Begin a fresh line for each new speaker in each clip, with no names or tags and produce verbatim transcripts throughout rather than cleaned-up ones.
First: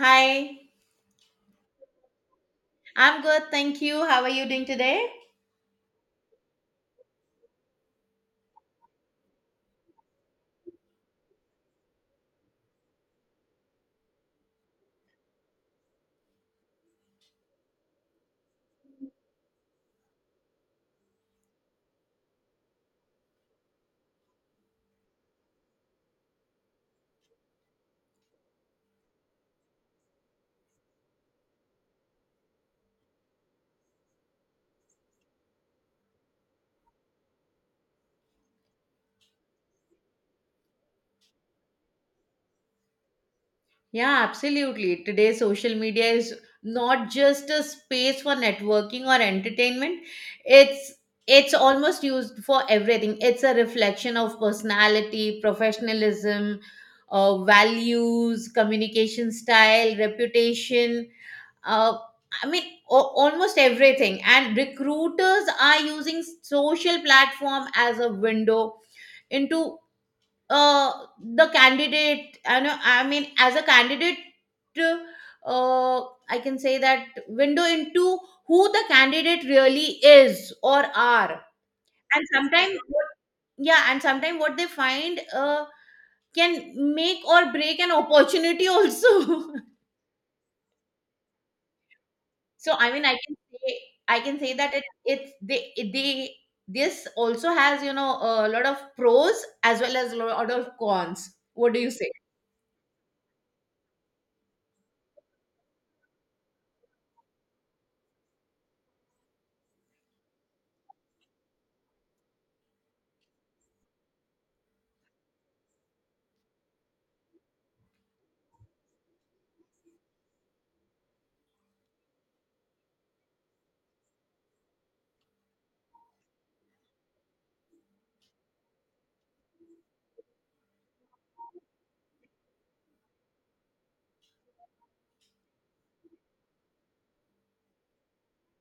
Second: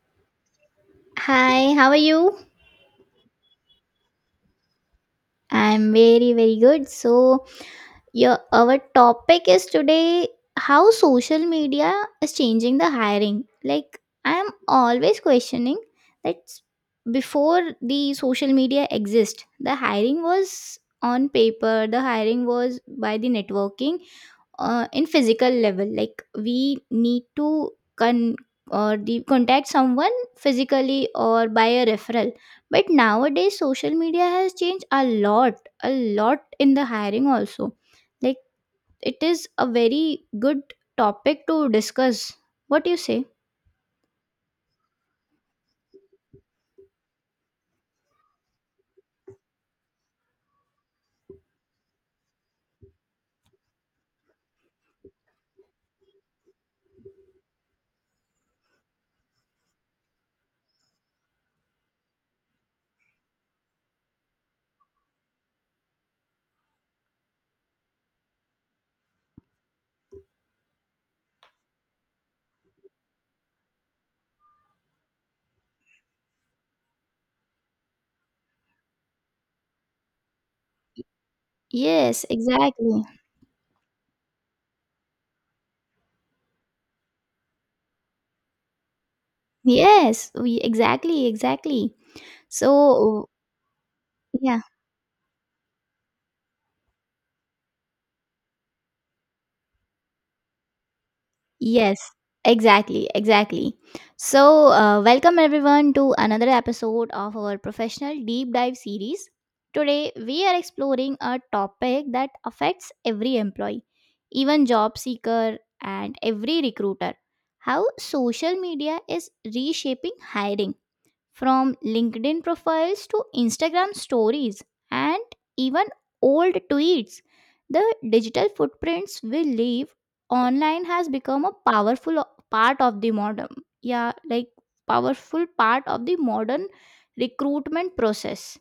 Hi,
Hi, how are you?
I'm good, thank you. How are you doing today?
I'm very, very good. So, your our topic is today how social media is changing the hiring. Like, I'm always questioning that before the social media exist, the hiring was on paper, the hiring was by the networking, uh, in physical level like we need to con or the contact someone physically or by a referral, but nowadays social media has changed a lot a lot in the hiring also. Like, it is a very good topic to discuss. What do you say?
Yeah, absolutely. Today, social media is not just a space for networking or entertainment. It's it's almost used for everything. It's a reflection of personality, professionalism, uh, values, communication style, reputation. uh, I mean, o- Almost everything. And recruiters are using social platform as a window into, uh, the candidate. I know. I mean, as a candidate, uh, I can say that window into who the candidate really is or are. And
Yes,
sometimes,
exactly.
what, yeah, and sometimes what they find uh, can make or break an opportunity also.
Yes we- exactly, exactly.
So I mean, I
So
can say I can say
yeah.
that it it's they they this also has you know a lot of pros as well as a lot of cons. What do you
Yes,
say?
exactly, exactly. So, uh, welcome everyone to another episode of our professional deep dive series. Today, we are exploring a topic that affects every employee, even job seeker and every recruiter, how social media is reshaping hiring from LinkedIn profiles to Instagram stories and even old tweets. The digital footprints we leave online has become a powerful o- part of the modern, yeah, like powerful part of the modern recruitment process.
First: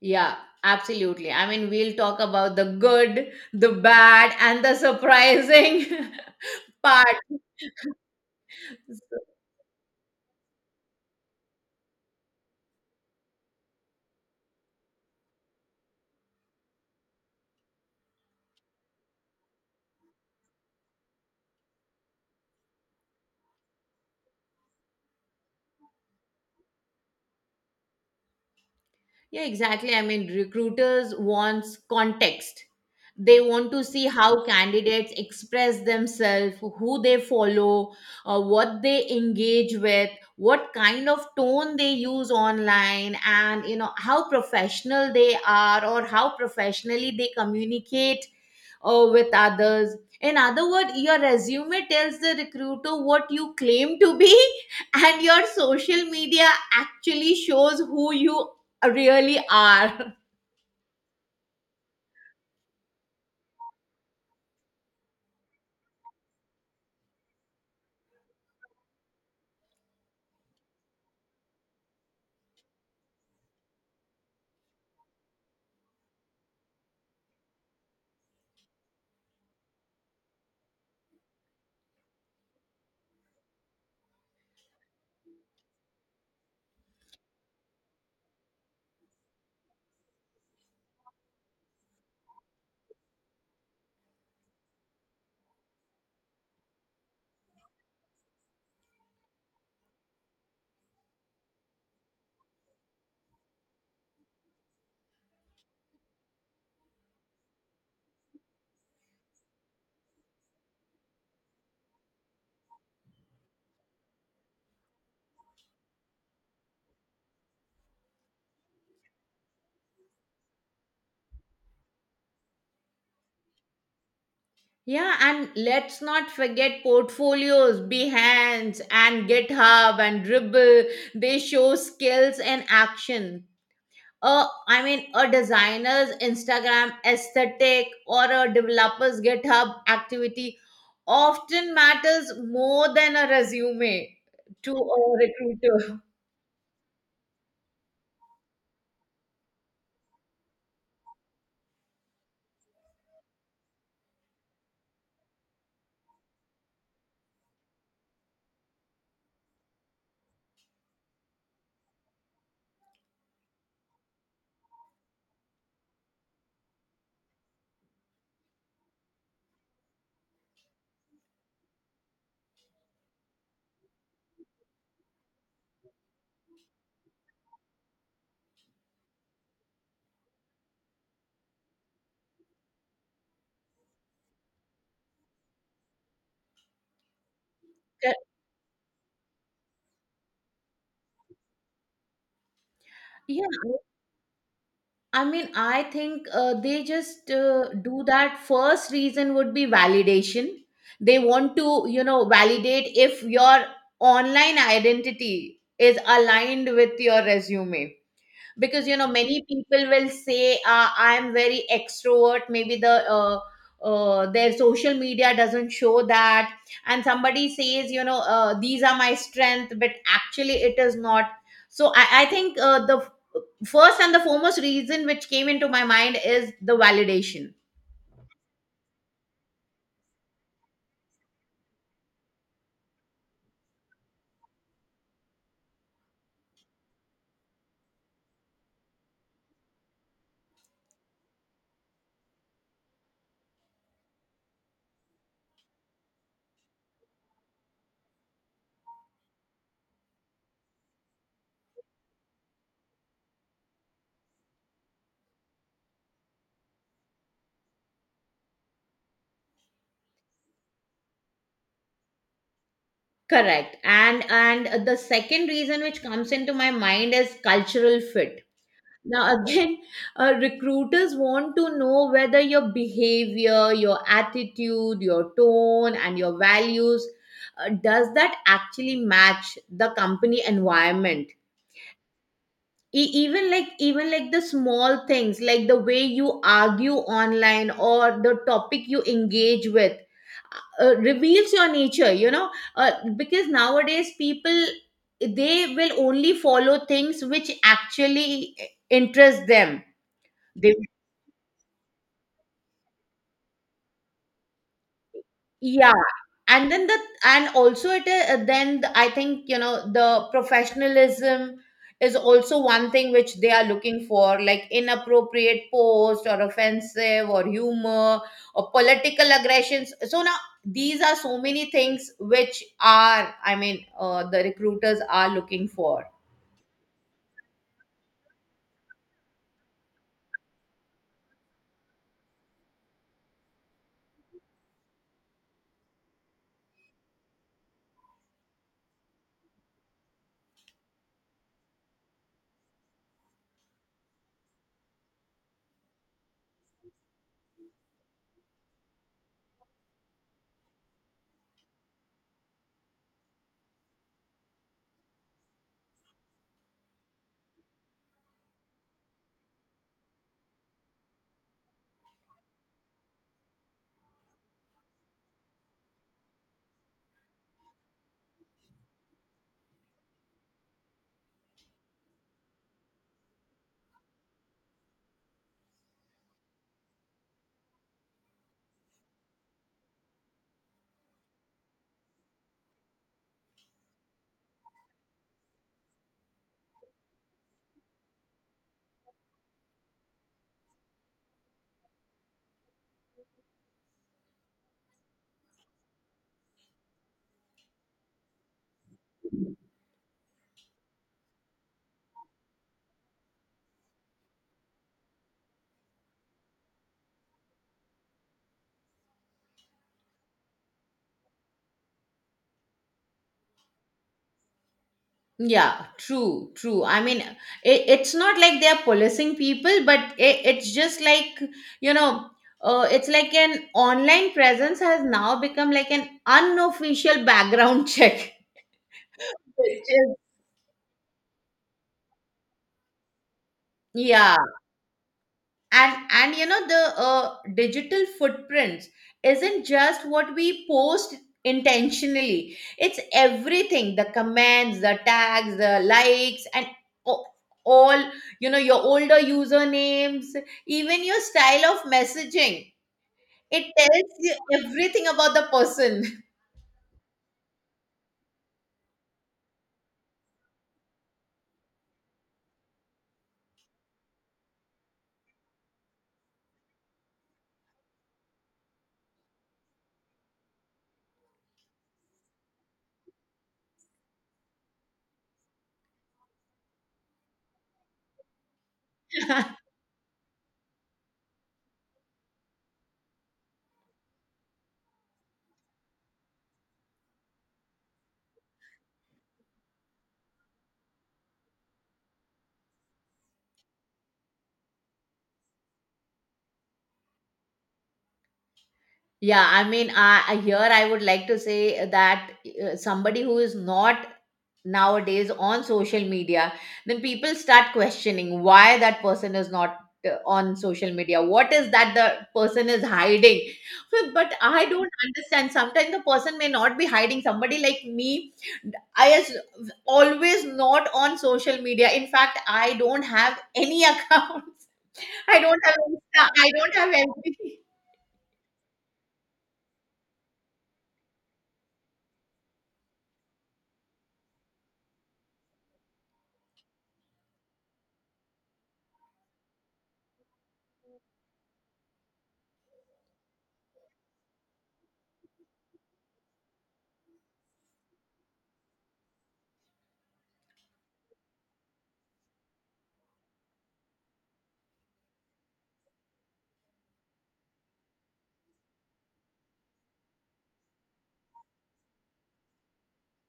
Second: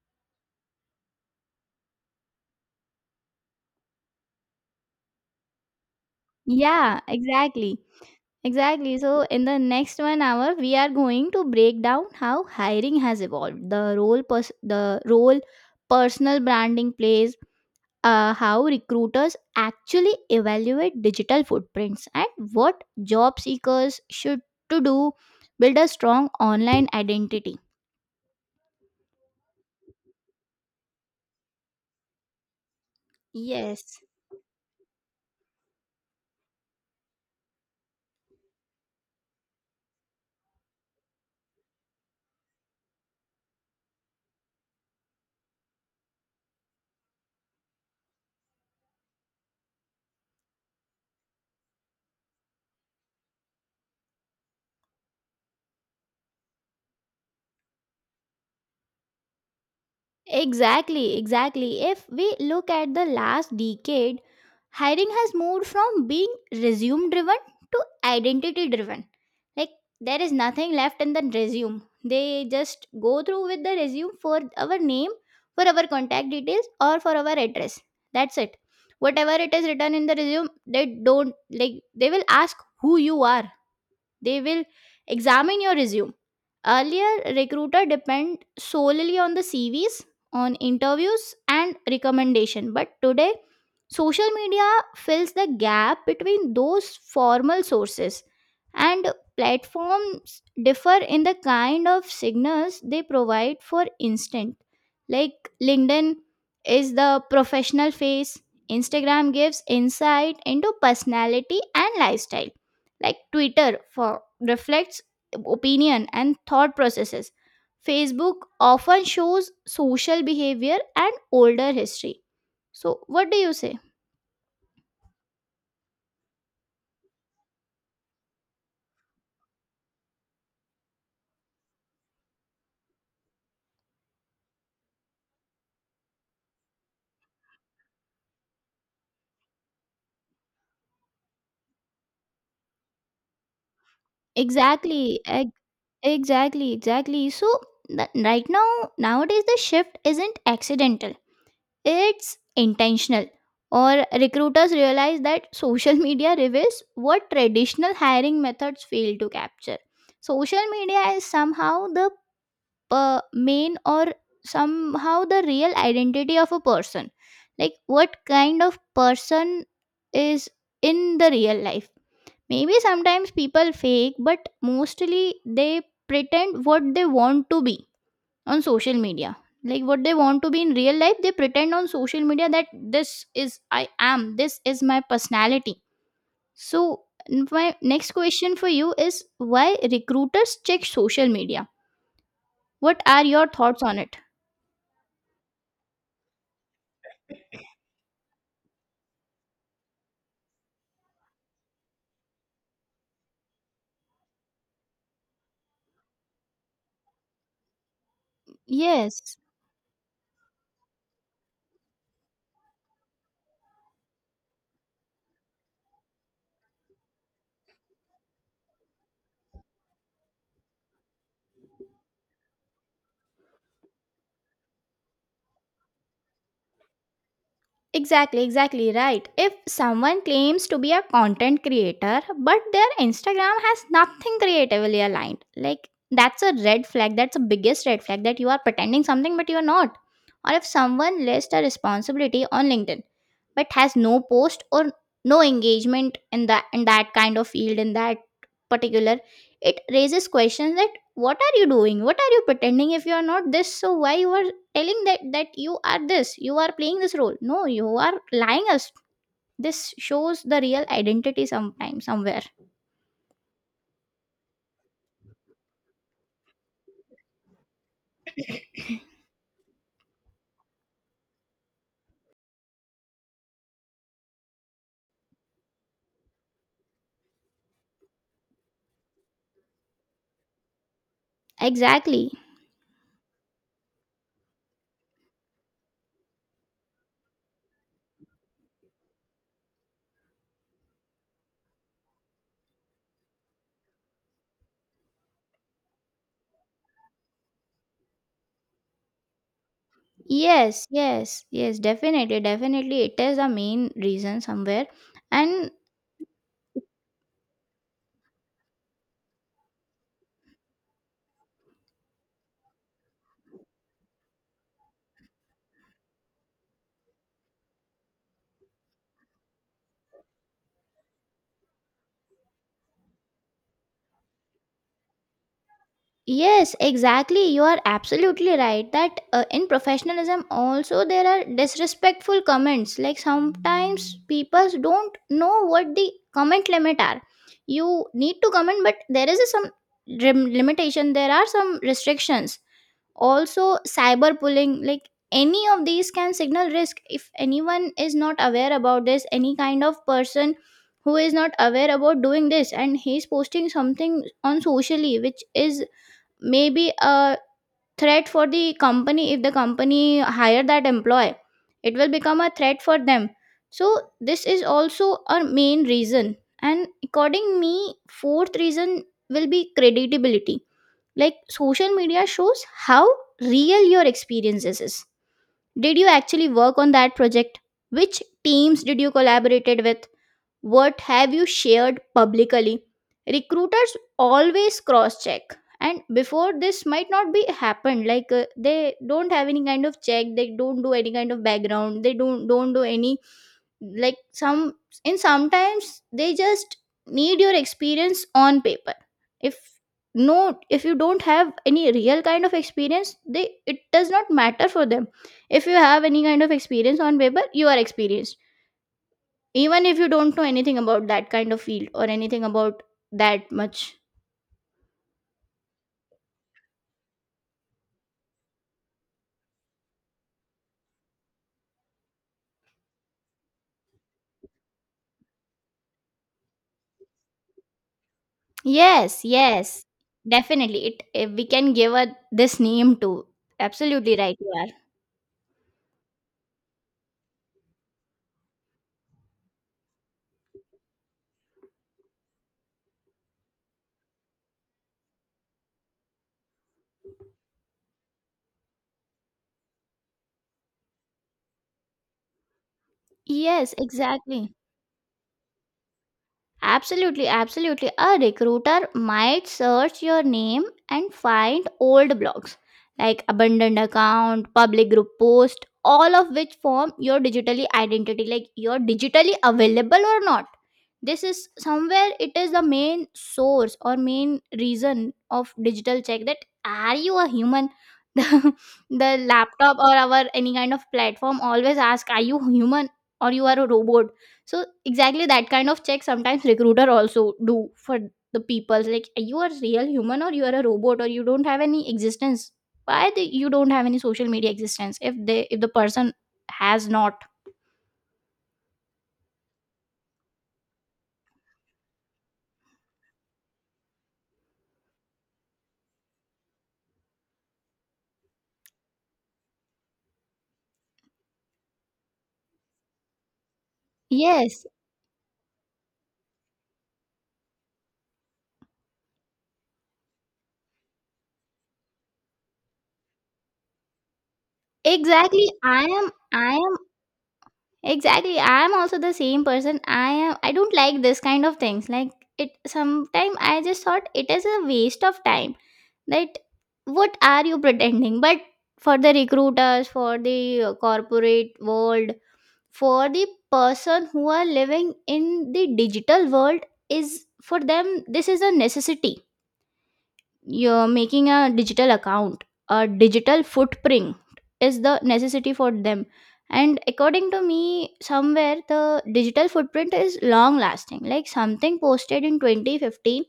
Yeah, absolutely. I mean, we'll talk about the good, the bad, and the surprising
Yeah,
part.
exactly. Exactly.
So,
So, in the next one hour, we are going to break down how hiring has evolved, the role, pers- the role personal branding plays, uh, how recruiters actually evaluate digital footprints and what job seekers should to do build a strong online identity.
Yeah, exactly. I mean, recruiters wants context. They want to
Yes.
see how candidates express themselves, who they follow, uh, what they engage with, what kind of tone they use online, and you know how professional they are or how professionally they communicate or with others. In other words, your resume tells the recruiter what you claim to be, and your social media actually shows who you really are.
Exactly, exactly. If we look at the last decade, hiring has moved from being resume driven to identity driven. Like, there is nothing left in the resume. They just go through with the resume for our name, for our contact details, or for our address. That's it. Whatever it is written in the resume, they don't like, they will ask who you are. They will examine your resume. Earlier, recruiter depend solely on the C Vs, on interviews and recommendation. But today, social media fills the gap between those formal sources, and platforms differ in the kind of signals they provide. For instance, like LinkedIn is the professional face, Instagram gives insight into personality and lifestyle. Like Twitter for reflects opinion and thought processes. Facebook often shows social behavior and older history. So what do you say?
Yeah, and let's not forget portfolios, Behance, and GitHub and Dribble. They show skills and action. uh, I mean, a designer's Instagram aesthetic or a developer's GitHub activity often matters more than a resume to a
Exactly, ex-
recruiter.
exactly, exactly. So the, right now, nowadays the shift isn't accidental. It's intentional, or recruiters realize that social media reveals what traditional hiring methods fail to capture. Social media is somehow the uh, main or somehow the real identity of a person. Like, what kind of person is in the real life? Maybe sometimes people fake, but mostly they pretend what they want to be on social media. Like what they want to be in real life they pretend on social media that this is I am, this is my personality. So n- my next question for you is why recruiters check social media. What are
Yeah,
your thoughts on it?
I mean, I think uh, they just uh, do that. First reason would be validation. They want to, you know, validate if your online identity is aligned with your resume. Because you know many
Yes.
people will say uh, I'm very extrovert, maybe the uh, uh, their social media doesn't show that. And somebody says you know uh, these are my strength, but actually it is not. So i, I think uh, the first and the foremost reason which came into my mind is the validation.
Exactly, exactly right. If someone claims to be a content creator but their Instagram has nothing creatively aligned, like that's a red flag. That's the biggest red flag, that you are pretending something but you're not. Or if someone lists a responsibility on LinkedIn but has no post or no engagement in that in that kind of field, in that particular, it raises questions that what are you doing, what are you pretending? If you are not this, so why you are telling that that you are this, you are playing this role? No, you are lying us. This shows the real identity sometimes somewhere.
Correct. And and the second reason which comes into my mind is cultural fit. Now, again, uh, recruiters want to know whether your behavior, your attitude, your tone, and your values, uh, does that actually match the company environment?
Exactly.
E- even like even like the small things like the way you argue online or the topic you engage with, uh, uh, reveals your nature, you know uh, because nowadays people, they will only follow things which actually eh, interest them. They
Yes, yes, yes, definitely, definitely, it is the main reason somewhere. And
Yeah, and then the and also it is then the- I think you know the professionalism is also one thing which they are looking for, like inappropriate post or offensive or humor or political aggressions. So now these are so many things which are, I mean, uh, the recruiters are looking for.
yes, exactly. You are absolutely right that uh, in professionalism also there are disrespectful comments. Like sometimes people don't know what the comment limit are. You need to comment, but there is a some rim- limitation. There are some restrictions. Also, cyber bullying, like any of these can signal risk. If anyone is not aware about this, any kind of person who is not aware about doing this and he's posting something on socially which is maybe a threat for the company, if the company hire that employee it will become a threat for them. So this is also a main reason. And according me fourth reason will be credibility. Like social media shows how real your experiences is. Did you actually work on that project? Which teams did you collaborated with? What have you shared publicly? Recruiters always cross check. And before this might not be happened, like uh, they don't have any kind of check, they don't do any kind of background, they don't don't do any, like some, in sometimes they just need your experience on paper. If no, if you don't have any real kind of experience, they it does not matter for them. If you have any kind of experience on paper you are experienced, even if you don't know anything about that kind of field or anything about that much.
Yeah, true, true. I mean, it, it's not like they're policing people, but it, it's just like, you know, uh, it's like an online presence has now become like an unofficial background check.
Yes,
Which
yes,
is-
definitely it eh, we can give a this name to. Absolutely right
Yeah,
you are.
and and you know the uh, digital footprints isn't just what we post intentionally. It's everything: the comments, the tags, the likes, and o- all you know your older usernames, even your style of messaging. It
Yes,
tells you
exactly.
everything about the person.
Absolutely, absolutely. A recruiter might search your name and find old blogs, like abandoned account, public group post, all of which form your digitally identity, like you're digitally available or not. This is somewhere it is the main source or main reason of digital check, that are you a human? The, the laptop or our any kind of platform always ask are you human or you are a robot. So exactly that kind of check sometimes recruiter also do for the people, like you are real human or you are a robot or you don't have any existence. Why the, you don't have any social media existence if they if the person has not?
Yeah, I mean i I- here I would like to say that uh, somebody who is not nowadays on social media, then people start questioning why that person is not uh, on social media, what is that the person is hiding. But I
Yes,
don't understand, sometimes the person may not be hiding. Somebody like me, i is always not on social media. In fact, I don't have any account. I
exactly.
don't have
I am
Insta, I
I am
don't have anything.
exactly. I'm also the same person. I am I don't like this kind of things. Like it sometime I just thought it is a waste of time. That what are you pretending? But for the recruiters, for the uh, corporate world, for the person who are living in the digital world, is for them this is a necessity. You're making a digital account, a digital footprint is the necessity for them. And according to me somewhere the digital footprint is long lasting, like something posted in twenty fifteen,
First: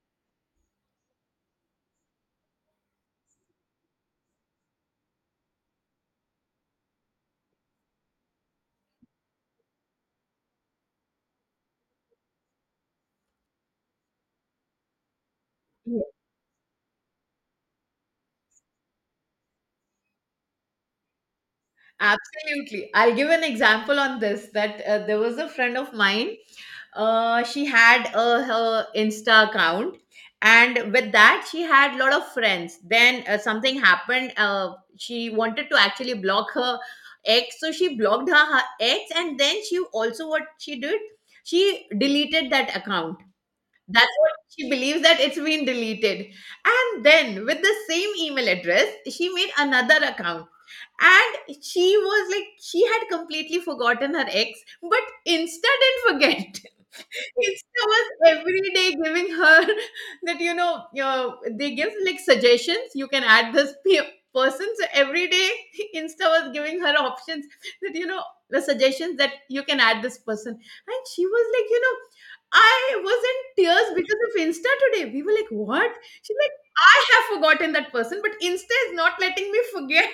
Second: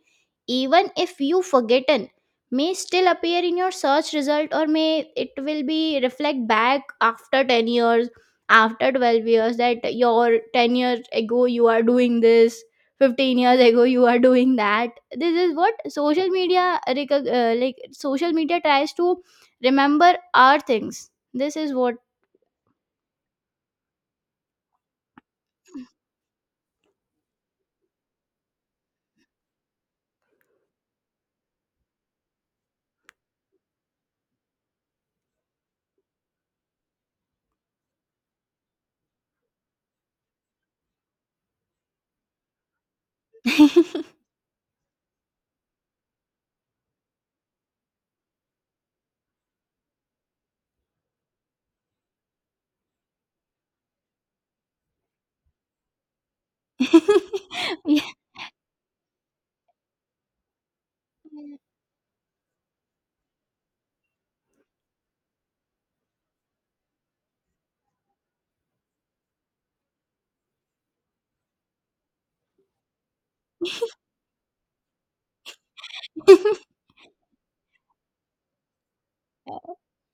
even if you forgotten, may still appear in your search result or may it will be reflect back after ten years, after twelve years, that your ten years ago you are doing this, fifteen years ago you are doing that. This is what social media recog- uh, like social media tries to remember our things. This is what.
Absolutely. I'll give an example on this that uh, there was a friend of mine. Uh, she had uh, her Insta account, and with that, she had a lot of friends. Then uh, something happened. Uh, she wanted to actually block her ex, so she blocked her, her ex, and then she also, what she did, she deleted that account. That's what she believes, that it's been deleted. And then with the same email address, she made another account. And she was like, she had completely forgotten her ex, but Insta didn't forget. Insta
Yeah.
was every day giving her that, you know, your, they give like suggestions. You can add this pe- person. So every day, Insta was giving her options that, you know, the suggestions that you can add this person. And she was like, you know, I wasn't tears because of Insta today. We were like, what? She's like, I have forgotten that person, but Insta is not letting me forget.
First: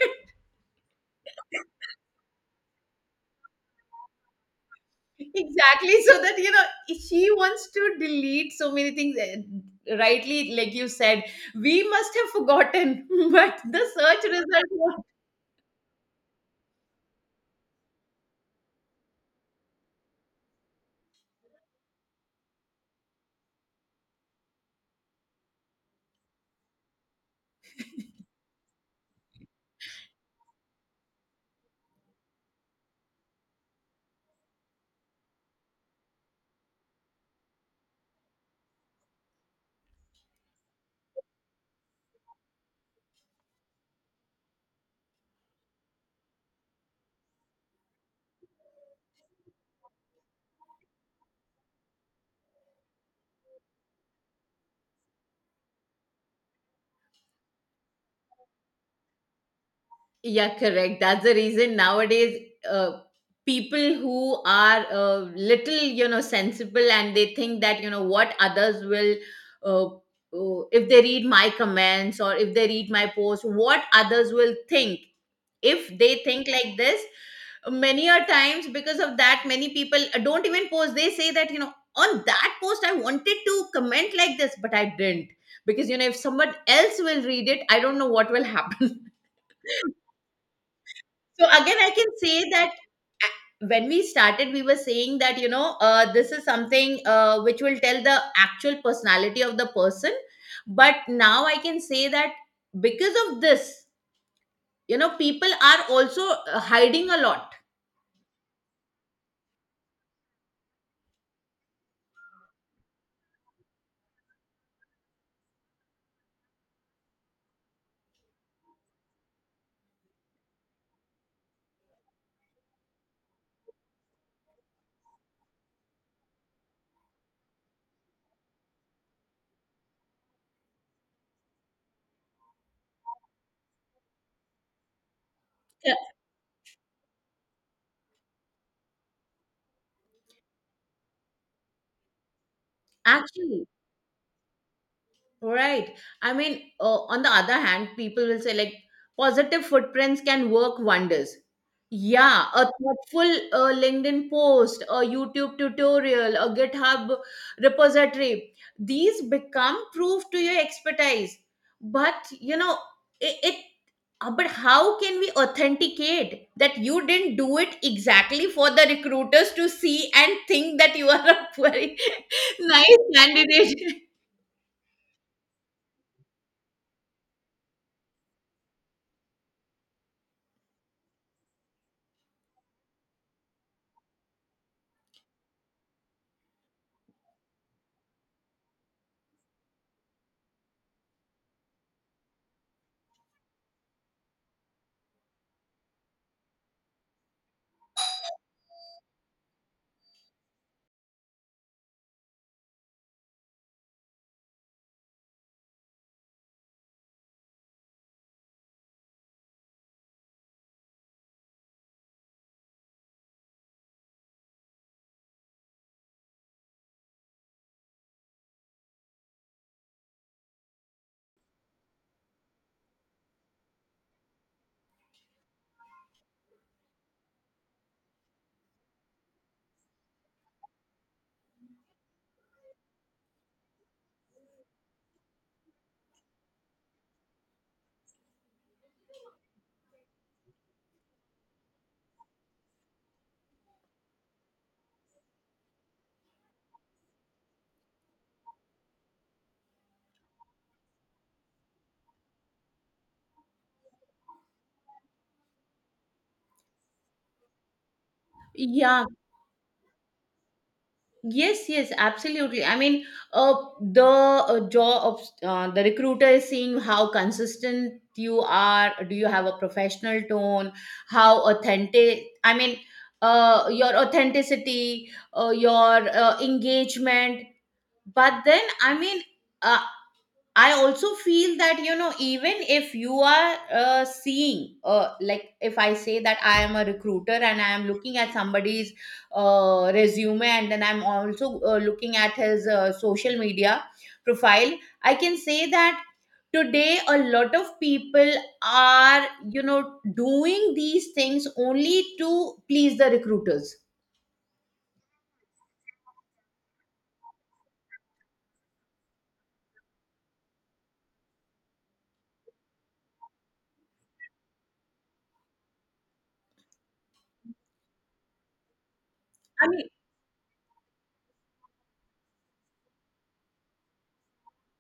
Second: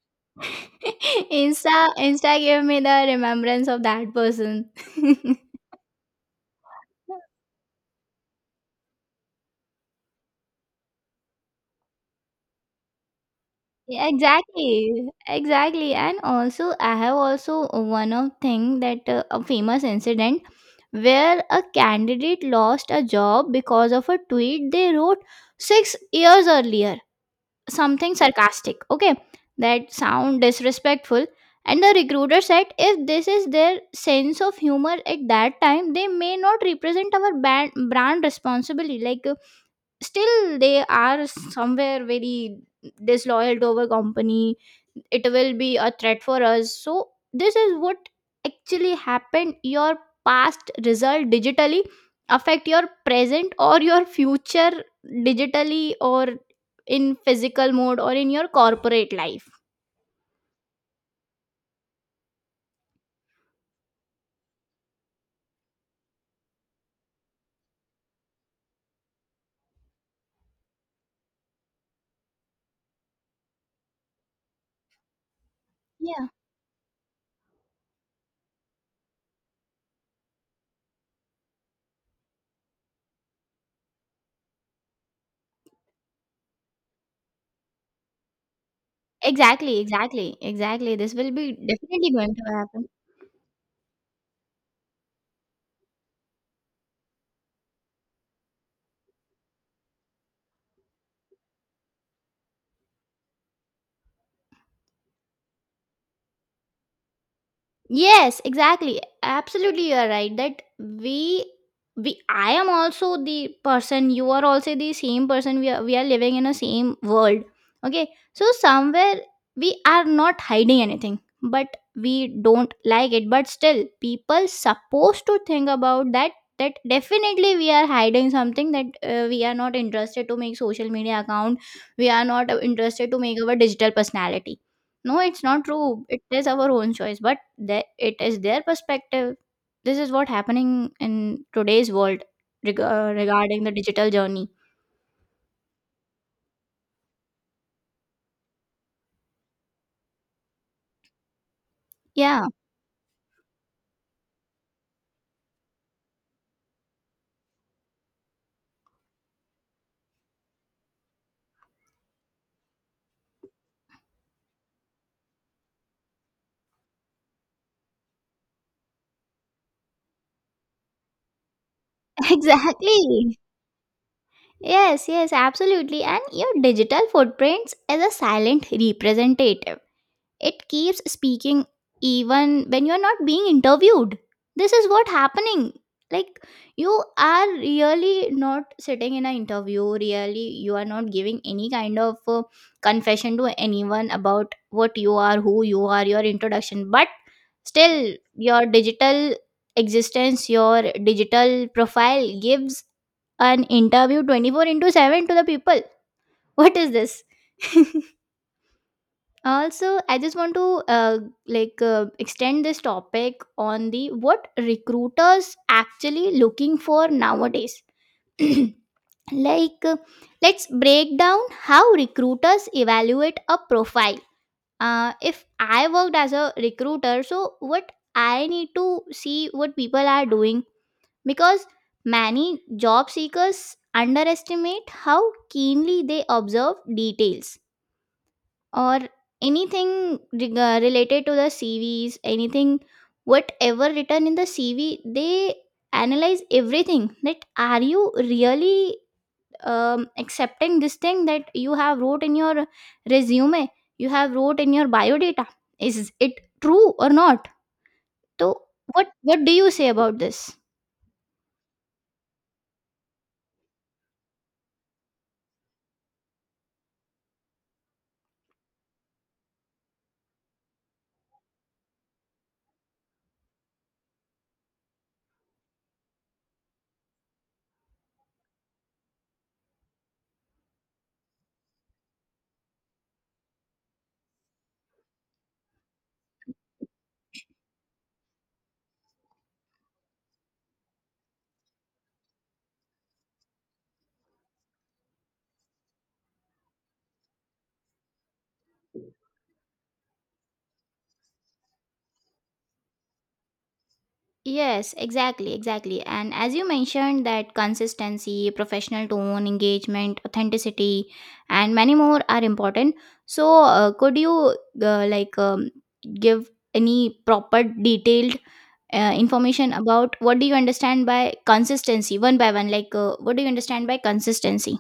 Insta, Insta gave me the remembrance of that person.
Exactly. So that, you know, she wants to delete so many things. Uh, Rightly, like you said, we must have forgotten, but the
Yeah,
search result.
exactly, exactly. And also I have also one of thing that uh, a famous incident where a candidate lost a job because of a tweet they wrote six years earlier, something sarcastic, okay, that sound disrespectful. And the recruiter said if this is their sense of humor at that time they may not represent our band, brand responsibly. Like still they are somewhere very disloyal to our company, it will be a threat for us. So this is what actually happened. Your past result digitally affect your present or your future, digitally or in physical mode or in your corporate life.
Yeah, correct. That's the reason nowadays uh, people who are uh, little, you know, sensible, and they think that, you know, what others will, uh, uh, if they read my comments or if they read my post, what others will think. If they
Yeah,
think like this, many a times because of that, many people uh, don't even post. They say that, you know, on that post, I wanted to comment like this, but I didn't. Because, you know, if someone else will read it, I don't know what will happen.
exactly, exactly, exactly, this will
So
be
again, I can
definitely going to
say that
happen.
a- when we started, we were saying that you know uh, this is something uh, which will tell the actual personality of the person. But now I can say that because of this, you know, people are also uh, hiding a lot.
Yes, exactly. Absolutely, you are right. That we, we, I am also the person. You are also the same person. We are, we are living in a same world. Okay, so somewhere we are not hiding anything, but we don't like it. But still, people supposed to think about that. That definitely we are hiding something, that uh, we are not interested to make social media account. We are not uh, interested to make our digital personality. No, it's not
Yeah.
true. It is our own choice, but the it is their perspective. This is what happening in today's world, reg- uh, regarding
Actually,
the digital journey.
Right. I mean, uh, on the other hand, people will say like positive footprints can work wonders. Yeah,
Yeah,
a thoughtful uh, LinkedIn post, a YouTube tutorial, a GitHub repository, these become proof to your expertise. But, you know, it, it uh, but how can we authenticate that you didn't do it exactly for the recruiters to see and think that you are a very nice
exactly.
candidate?
Yes, yes, absolutely. And your digital footprints is a silent representative. It keeps speaking even when you're not being interviewed. This is what happening. Like you are really not sitting in an interview, really you are not giving any kind of uh, confession to anyone about what you are, who you are, your introduction, but still your digital existence, your digital profile gives an interview twenty-four into seven to the people. What is this? Also, I just want to uh, like uh, extend this topic on the what recruiters actually looking for nowadays. Like, uh, let's break down how recruiters evaluate a profile. Uh, if I worked as a recruiter, so what I need to see what people are doing, because many job seekers underestimate how keenly they observe details or anything reg- uh, related to the C Vs, anything, whatever written in the C V, they analyze everything. That are you really um, accepting this thing that you have wrote in your resume, you have wrote in your biodata. Is it true or not? So,
Yeah,
what what do you say about this?
yes, yes, absolutely. I mean, uh, the uh, job of uh, the recruiter is seeing how consistent you are. Do you have a professional tone? How authentic? I mean, uh, your authenticity, uh, your uh, engagement. But then, I mean, uh, I also feel that, you know, even if you are uh, seeing, uh, like if I say that I am a recruiter and I am looking at somebody's uh, resume, and then I'm also uh, looking at his uh, social media profile, I can say that today a lot of people are, you know, doing these things only to please the recruiters.
Yes, exactly, exactly. And as you mentioned, that consistency, professional tone, engagement, authenticity, and many more are important. So, uh, could you uh, like um, give any proper detailed uh,
I
information
mean,
about what do you understand by consistency, one by one? Like, uh, what do you understand by consistency?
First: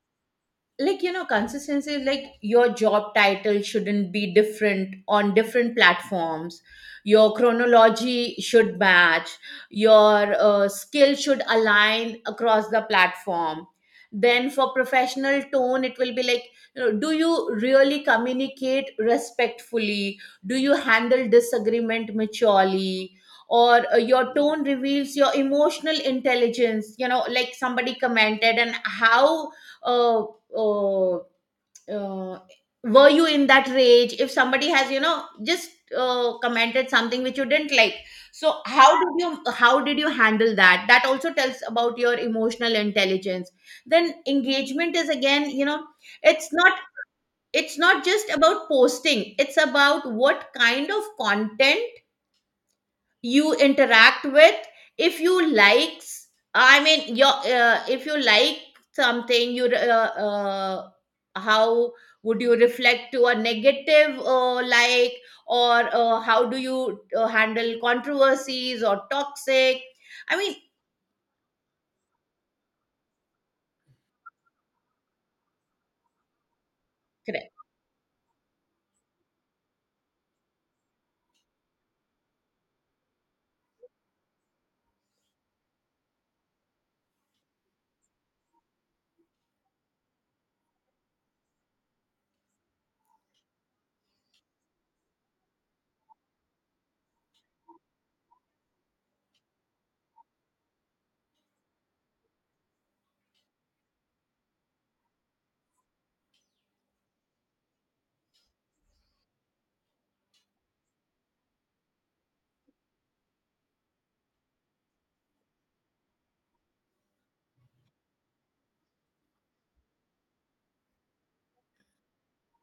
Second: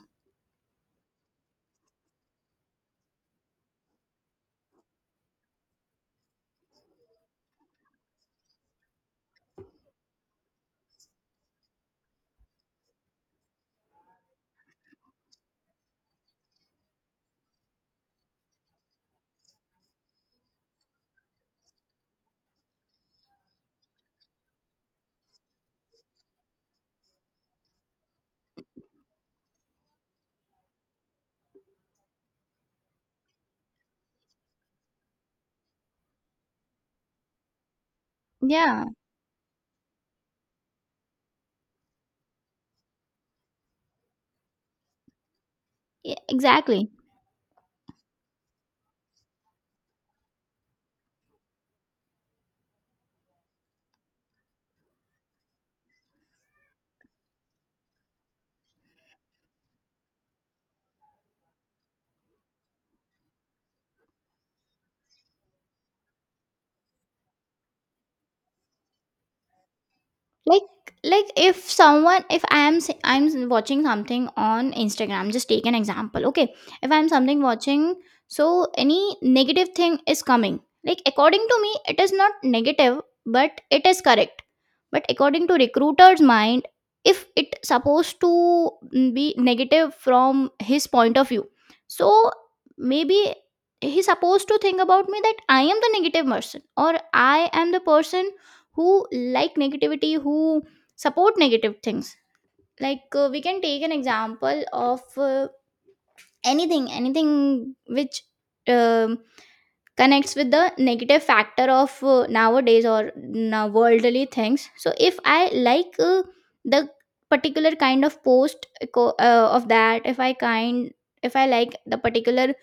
like, you know consistency is like your job title shouldn't be different on different platforms, your chronology should match, your uh, skill should align across the platform. Then for professional tone, it will be like, you know, do you really communicate respectfully, do you handle disagreement maturely, or uh, your tone reveals your emotional intelligence, you know, like somebody commented, and how uh, oh, uh, were you in that rage if somebody has, you know, just uh, commented something which you didn't like. So
Yeah,
how did you how did you handle that? That also tells about your emotional intelligence. Then engagement is again, you know,
e-
it's not
exactly.
it's not just about posting, it's about what kind of content you interact with. If you likes, I mean, your, uh, if you like something, you re- uh, uh, how would you reflect to a negative uh, like, or uh, how do you uh, handle controversies or toxic, I mean,
Like like if someone, if I am s- i'm s- watching something on Instagram, just take an example, okay? If I'm something
correct
watching, so any negative thing is coming, like according to me it is not negative but it is correct, but according to recruiter's mind, if it supposed to mm, be negative from his point of view, so maybe he's supposed to think about me that I am the negative person, or I am the person who like negativity, who support negative things. Like uh, we can take an example of uh, anything, anything which um, connects with the negative factor of uh, nowadays or now worldly things. So if I like uh, the particular kind of post, co- uh, of that, if I kind, if I like the particular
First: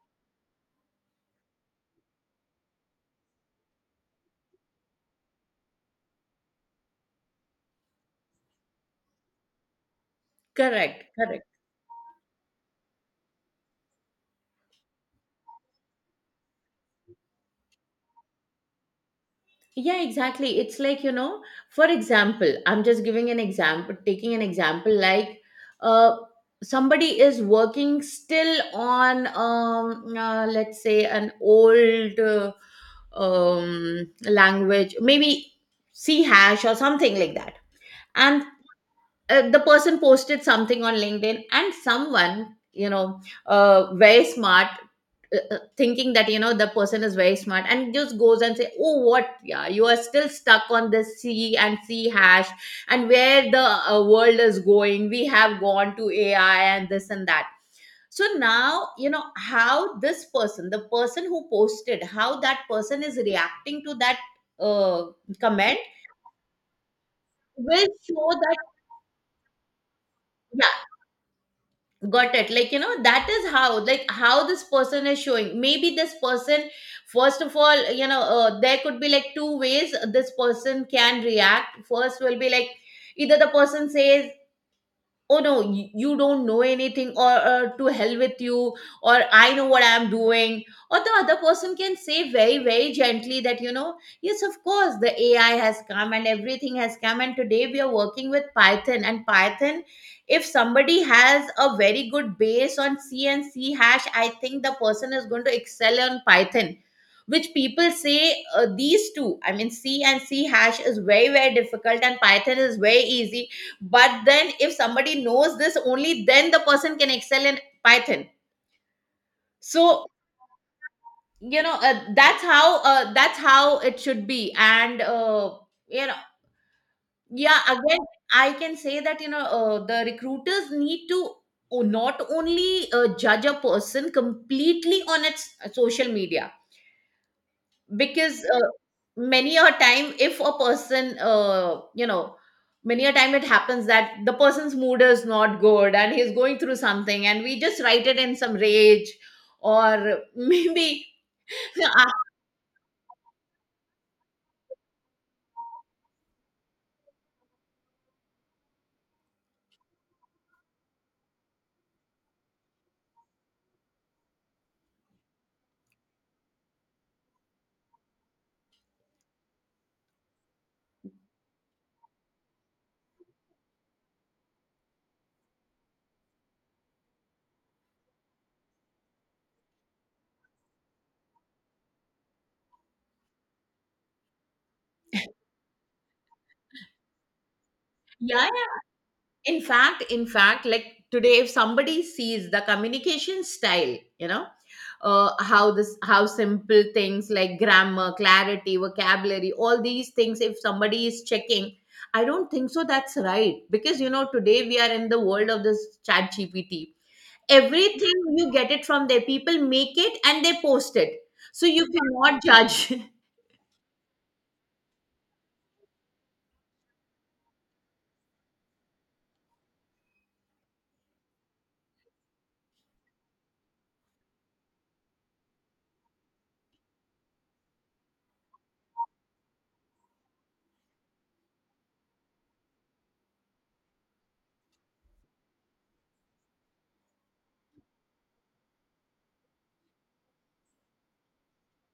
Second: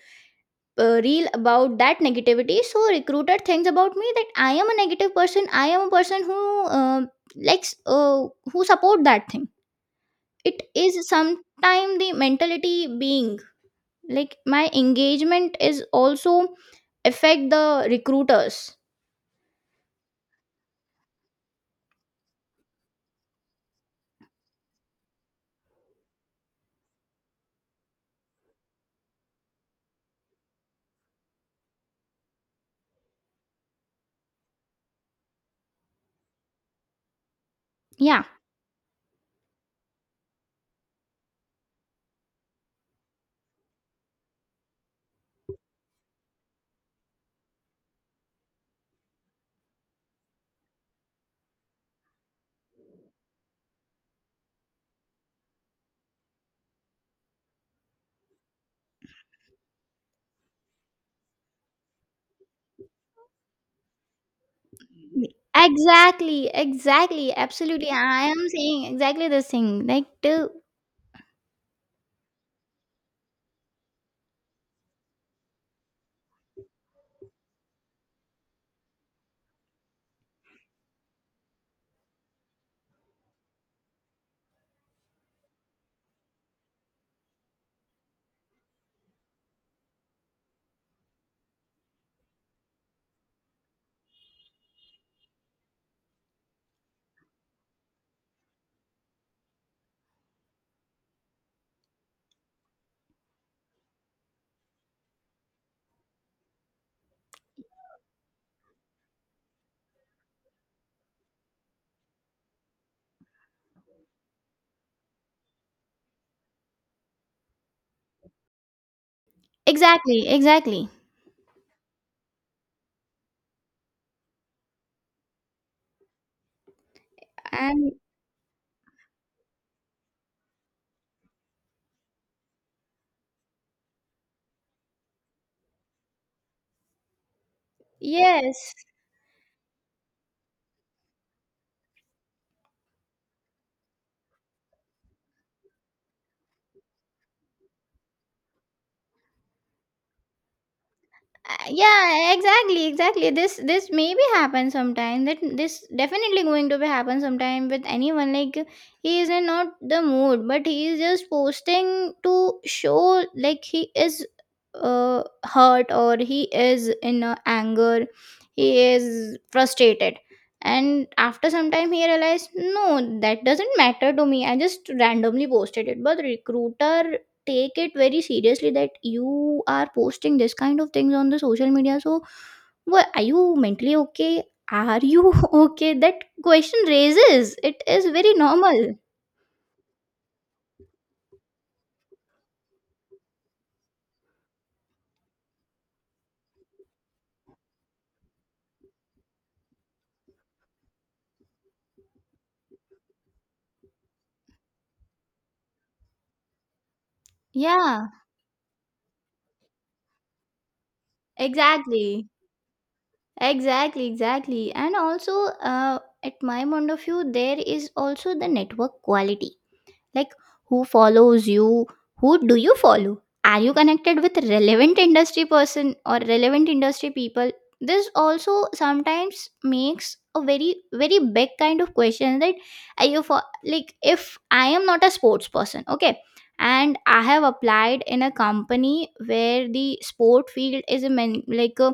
uh, reel about that negativity, so recruiter thinks about me that I am a negative person, I am a person who uh, likes, uh, who support that thing. It is
correct correct.
sometime the mentality being, like, my engagement is also affect the recruiters.
Yeah, exactly. It's like, you know, for example, I'm just giving an example, taking an example like, uh, somebody is working still on, um, uh, let's say, an old uh, um, language, maybe C hash or something like that.
Yeah,
And uh, the person posted something on linkedin and someone, you know uh, very smart, uh, uh, thinking that you know the person is very smart, and just goes and say, "Oh, what, yeah, you are still stuck on the c and c hash and where the uh, world is going? We have gone to ai and this and that." So now you know how this person, the person who posted, how that person is reacting to that uh, comment
exactly, exactly,
will
absolutely, I
show
am
that.
saying exactly the thing, like to,
Got it? Like, you know, that is how, like, how this person is showing. Maybe this person, first of all, you know uh, there could be like two ways this person can react. First will be like either the person says, "Oh no, you, you don't know anything," or, or "to hell with you" or "I know what I'm doing," or the other person can say very very gently that, you know, "Yes, of course the ai has come and everything has come and today we are working with python, and python, if somebody has a very good base on c and c hash, I think the person is going to excel on python." Which people say, uh, these two, I mean c and c hash, is very very difficult and python is very easy. But then if somebody knows this, only then the person can excel in python. So,
exactly exactly
you know uh, that's how, uh, that's how it should be. and uh, you know yeah
and
again I can say that, you know uh, the recruiters need to o- not only uh, judge a person completely on its social media, because uh,
yes.
many a time if a person, uh, you know many a time it happens that the person's mood is not good and he's going through something and we just write it in some rage. Or maybe
Uh, yeah exactly, exactly, this this maybe happen sometime, that this definitely going to be happen sometime with anyone, like he is in not the mood but he is just posting to show like he is uh hurt or he is in a anger, he is frustrated. And after some time he realized, no, that doesn't matter to me, I just randomly posted it, but recruiter take it very seriously that you are posting this kind of things on the social media. So what, are you mentally okay? Are you okay? That question raises, it is very
yeah.
normal.
In fact in fact like, today if somebody sees the communication style, you know, uh, how this, how simple things like grammar, clarity, vocabulary, all these things, if somebody is checking, I don't think so that's right, because you know today we are in the world of this chat gpt.
Yeah,
Everything you get it from there, people make it and they post it. So you
exactly,
cannot judge.
exactly, exactly. And also, uh, at my point of view there is also the network quality. Like, who follows you? Who do you follow? Are you connected with relevant industry person or relevant industry people? This also sometimes makes a very very big kind of question that are you for, like if I am not a sports person, okay, and I have applied in a company where the sport field is a man, like a,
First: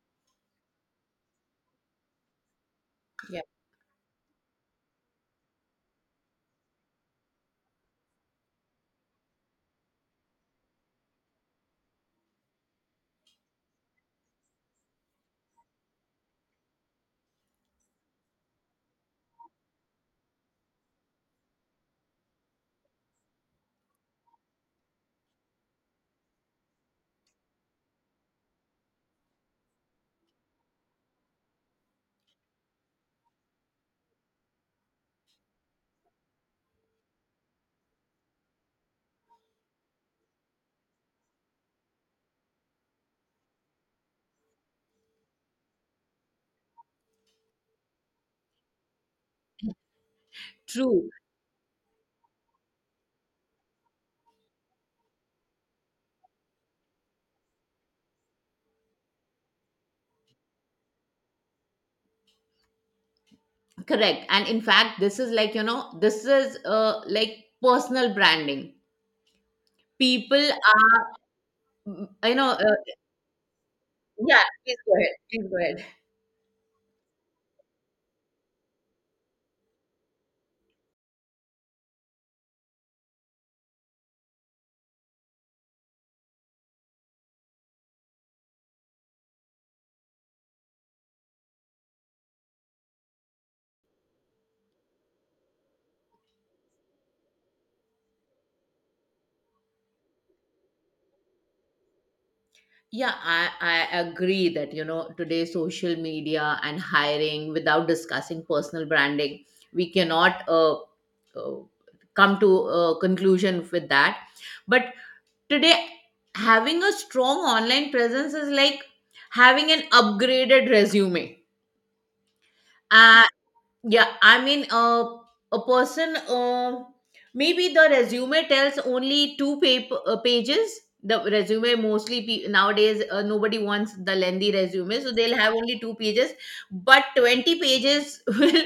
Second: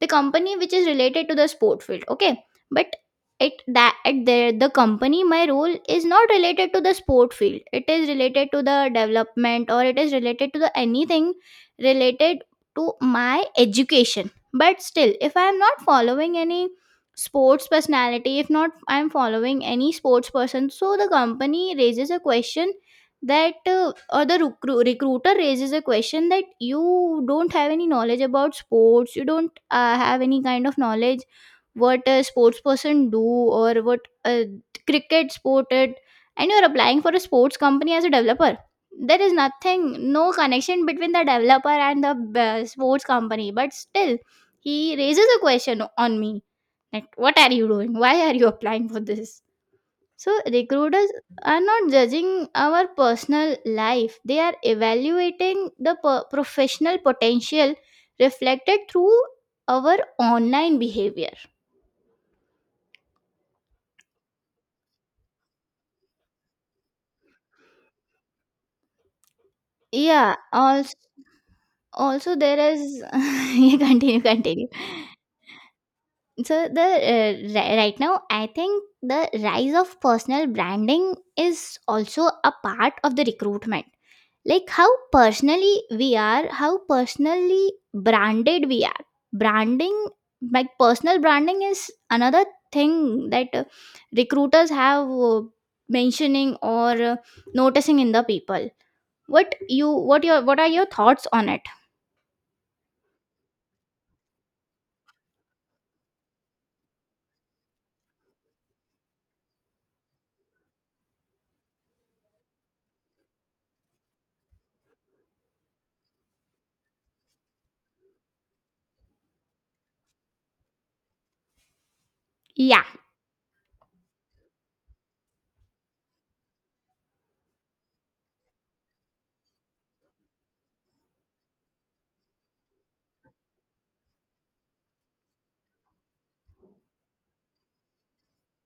the company which is related to the sport field, okay, but
Yeah.
it that at the, the company my role is not related to the sport field, it is related to the development or it is related to the anything related to my education. But still, if I am not following any sports personality, if not I am following any sports person, so the company raises a question that uh, or the recru- recruiter raises a question that you don't have any knowledge about sports, you don't uh, have any kind of knowledge what a sports person do, or what a cricket sported, and you're applying for a sports company as a developer. There is nothing, no connection between the developer and the uh, sports company, but still he raises a question on me, like what are you doing, why are you applying for this? So
True,
recruiters are not judging our personal life, they are evaluating the per- professional potential reflected through our online behavior.
correct. And in fact, this is like, you know, this is uh, like personal branding.
Yeah,
People
also,
are, mm, you
also
know,
there
uh,
is you continue,
yeah,
continue.
please go ahead. Please go ahead.
So the uh, ri- right now, I think the rise of personal branding is also a part of the recruitment. Like how personally we are, how personally branded we are. Branding, like personal branding, is another thing that uh, recruiters have uh, mentioning or uh, noticing in the people. What you, what your, what are your thoughts on it?
Yeah, I, I agree that, you know, today social media and hiring, without discussing personal branding, we cannot uh, uh, come to a conclusion with that. But today, having a strong online presence is like having an upgraded resume.
Yeah.
Uh, Yeah, I mean, uh, a person, uh, maybe the resume tells only two paper, uh, pages. The resume mostly pe- nowadays uh, nobody wants the lengthy resume, so they'll have only two pages. But twenty pages, will,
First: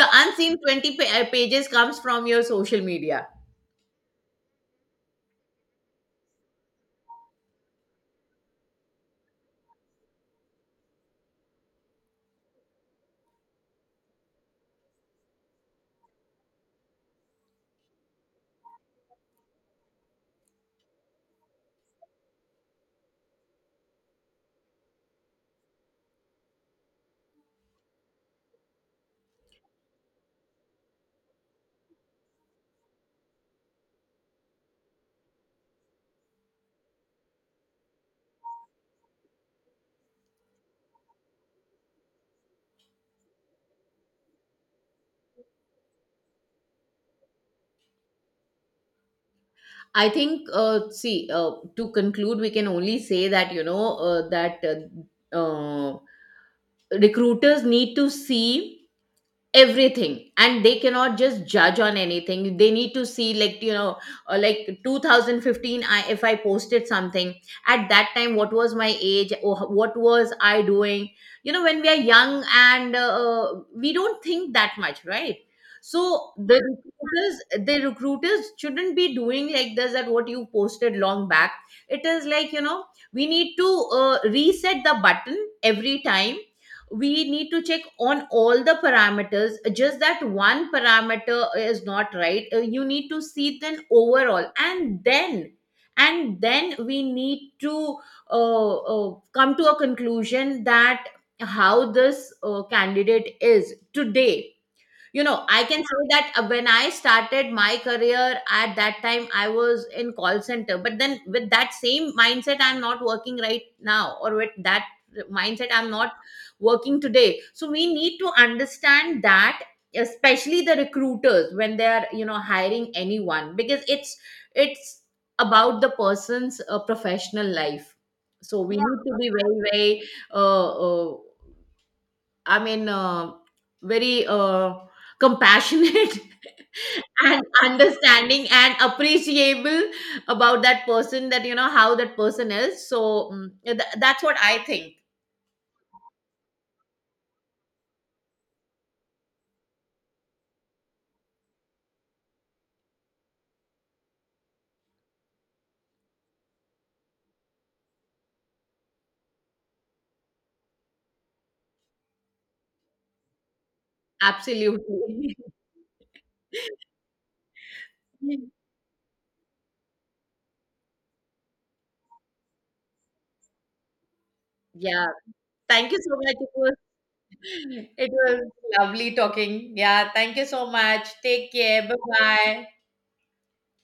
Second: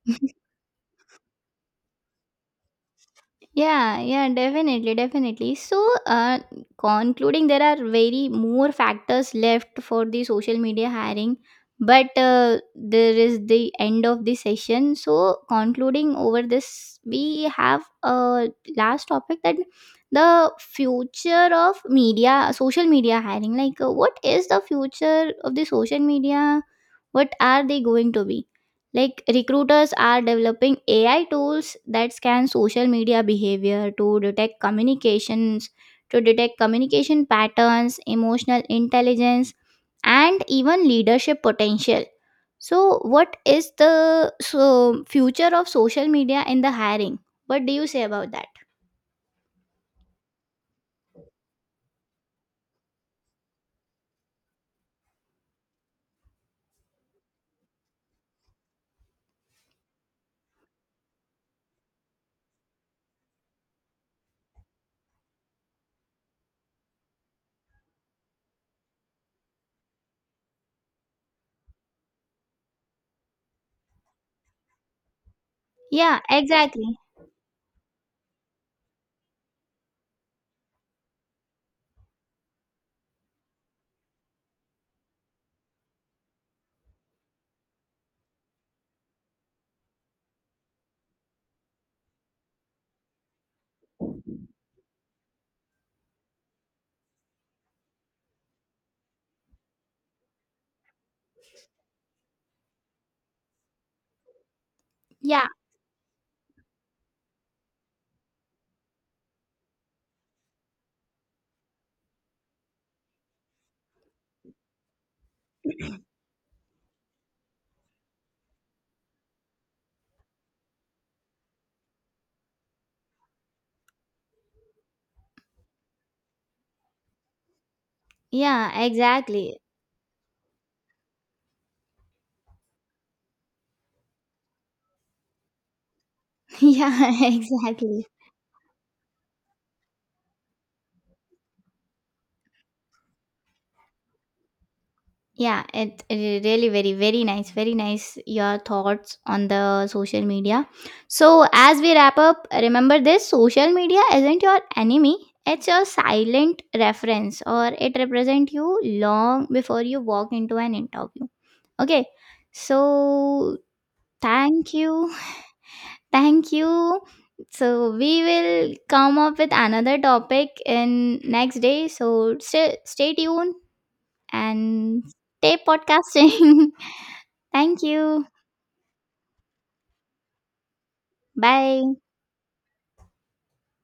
the unseen twenty pa- uh, pages, comes from your social media.
Yeah, yeah, definitely, definitely. So, uh, concluding, there are very more factors left for the social media hiring, but uh, there is the end of the session. So, concluding over this, we have a last topic, that the future of media, social media hiring. Like, uh, what is the future of the social media? What are they going to be? Like recruiters are developing A I tools that scan social media behavior to detect communications, to detect communication patterns, emotional intelligence, and even leadership potential. So, what is the so, future of social media in the hiring? What do you say about that?
I think, uh, see, uh, to conclude, we can only say that, you know uh, that, uh, uh, recruiters need to see everything, and they cannot just judge on anything. They need to see, like, you know, uh, like twenty fifteen, I if I posted something, at that time what was my age or what was I doing? You know, when we are young and, uh, uh, we don't think that much, right?
Yeah,
So the
exactly.
recruiters the recruiters shouldn't be doing like this, that what you posted long back. It is like, you know, we need to uh, reset the button every time. We need to check on all the parameters. Just that one parameter is not right. Uh, you need to see then overall, and then and then we need to uh, uh, come to a conclusion that how this uh, candidate is today. You know,
Yeah,
I can say that, uh, when I started my career, at that time I was in call center, but then with that same mindset I'm not working right now, or with that mindset I'm not working today. So we need to understand that, especially the recruiters, when they are, you know, hiring anyone, because it's it's about the person's uh, professional life. So we
yeah,
need to be
exactly.
very very, uh, uh, I mean, uh, very uh, compassionate
Yeah,
and
exactly.
understanding and appreciable about that person. That, you know, how that person is. So mm, th- that's what I think.
Yeah, it, it really very very nice, very nice your thoughts on the social media. So as we wrap up, remember this: social media isn't your enemy; it's your silent reference, or it represents you long before you walk into an interview. Okay, so thank you,
Absolutely.
thank you. So we will come up with another topic in next day. So stay stay tuned and
Yeah.
stay
Thank you so much. It
podcasting.
was
Thank
it
you.
was lovely talking. Yeah. Thank you so much. Take care. Bye
Bye.
bye.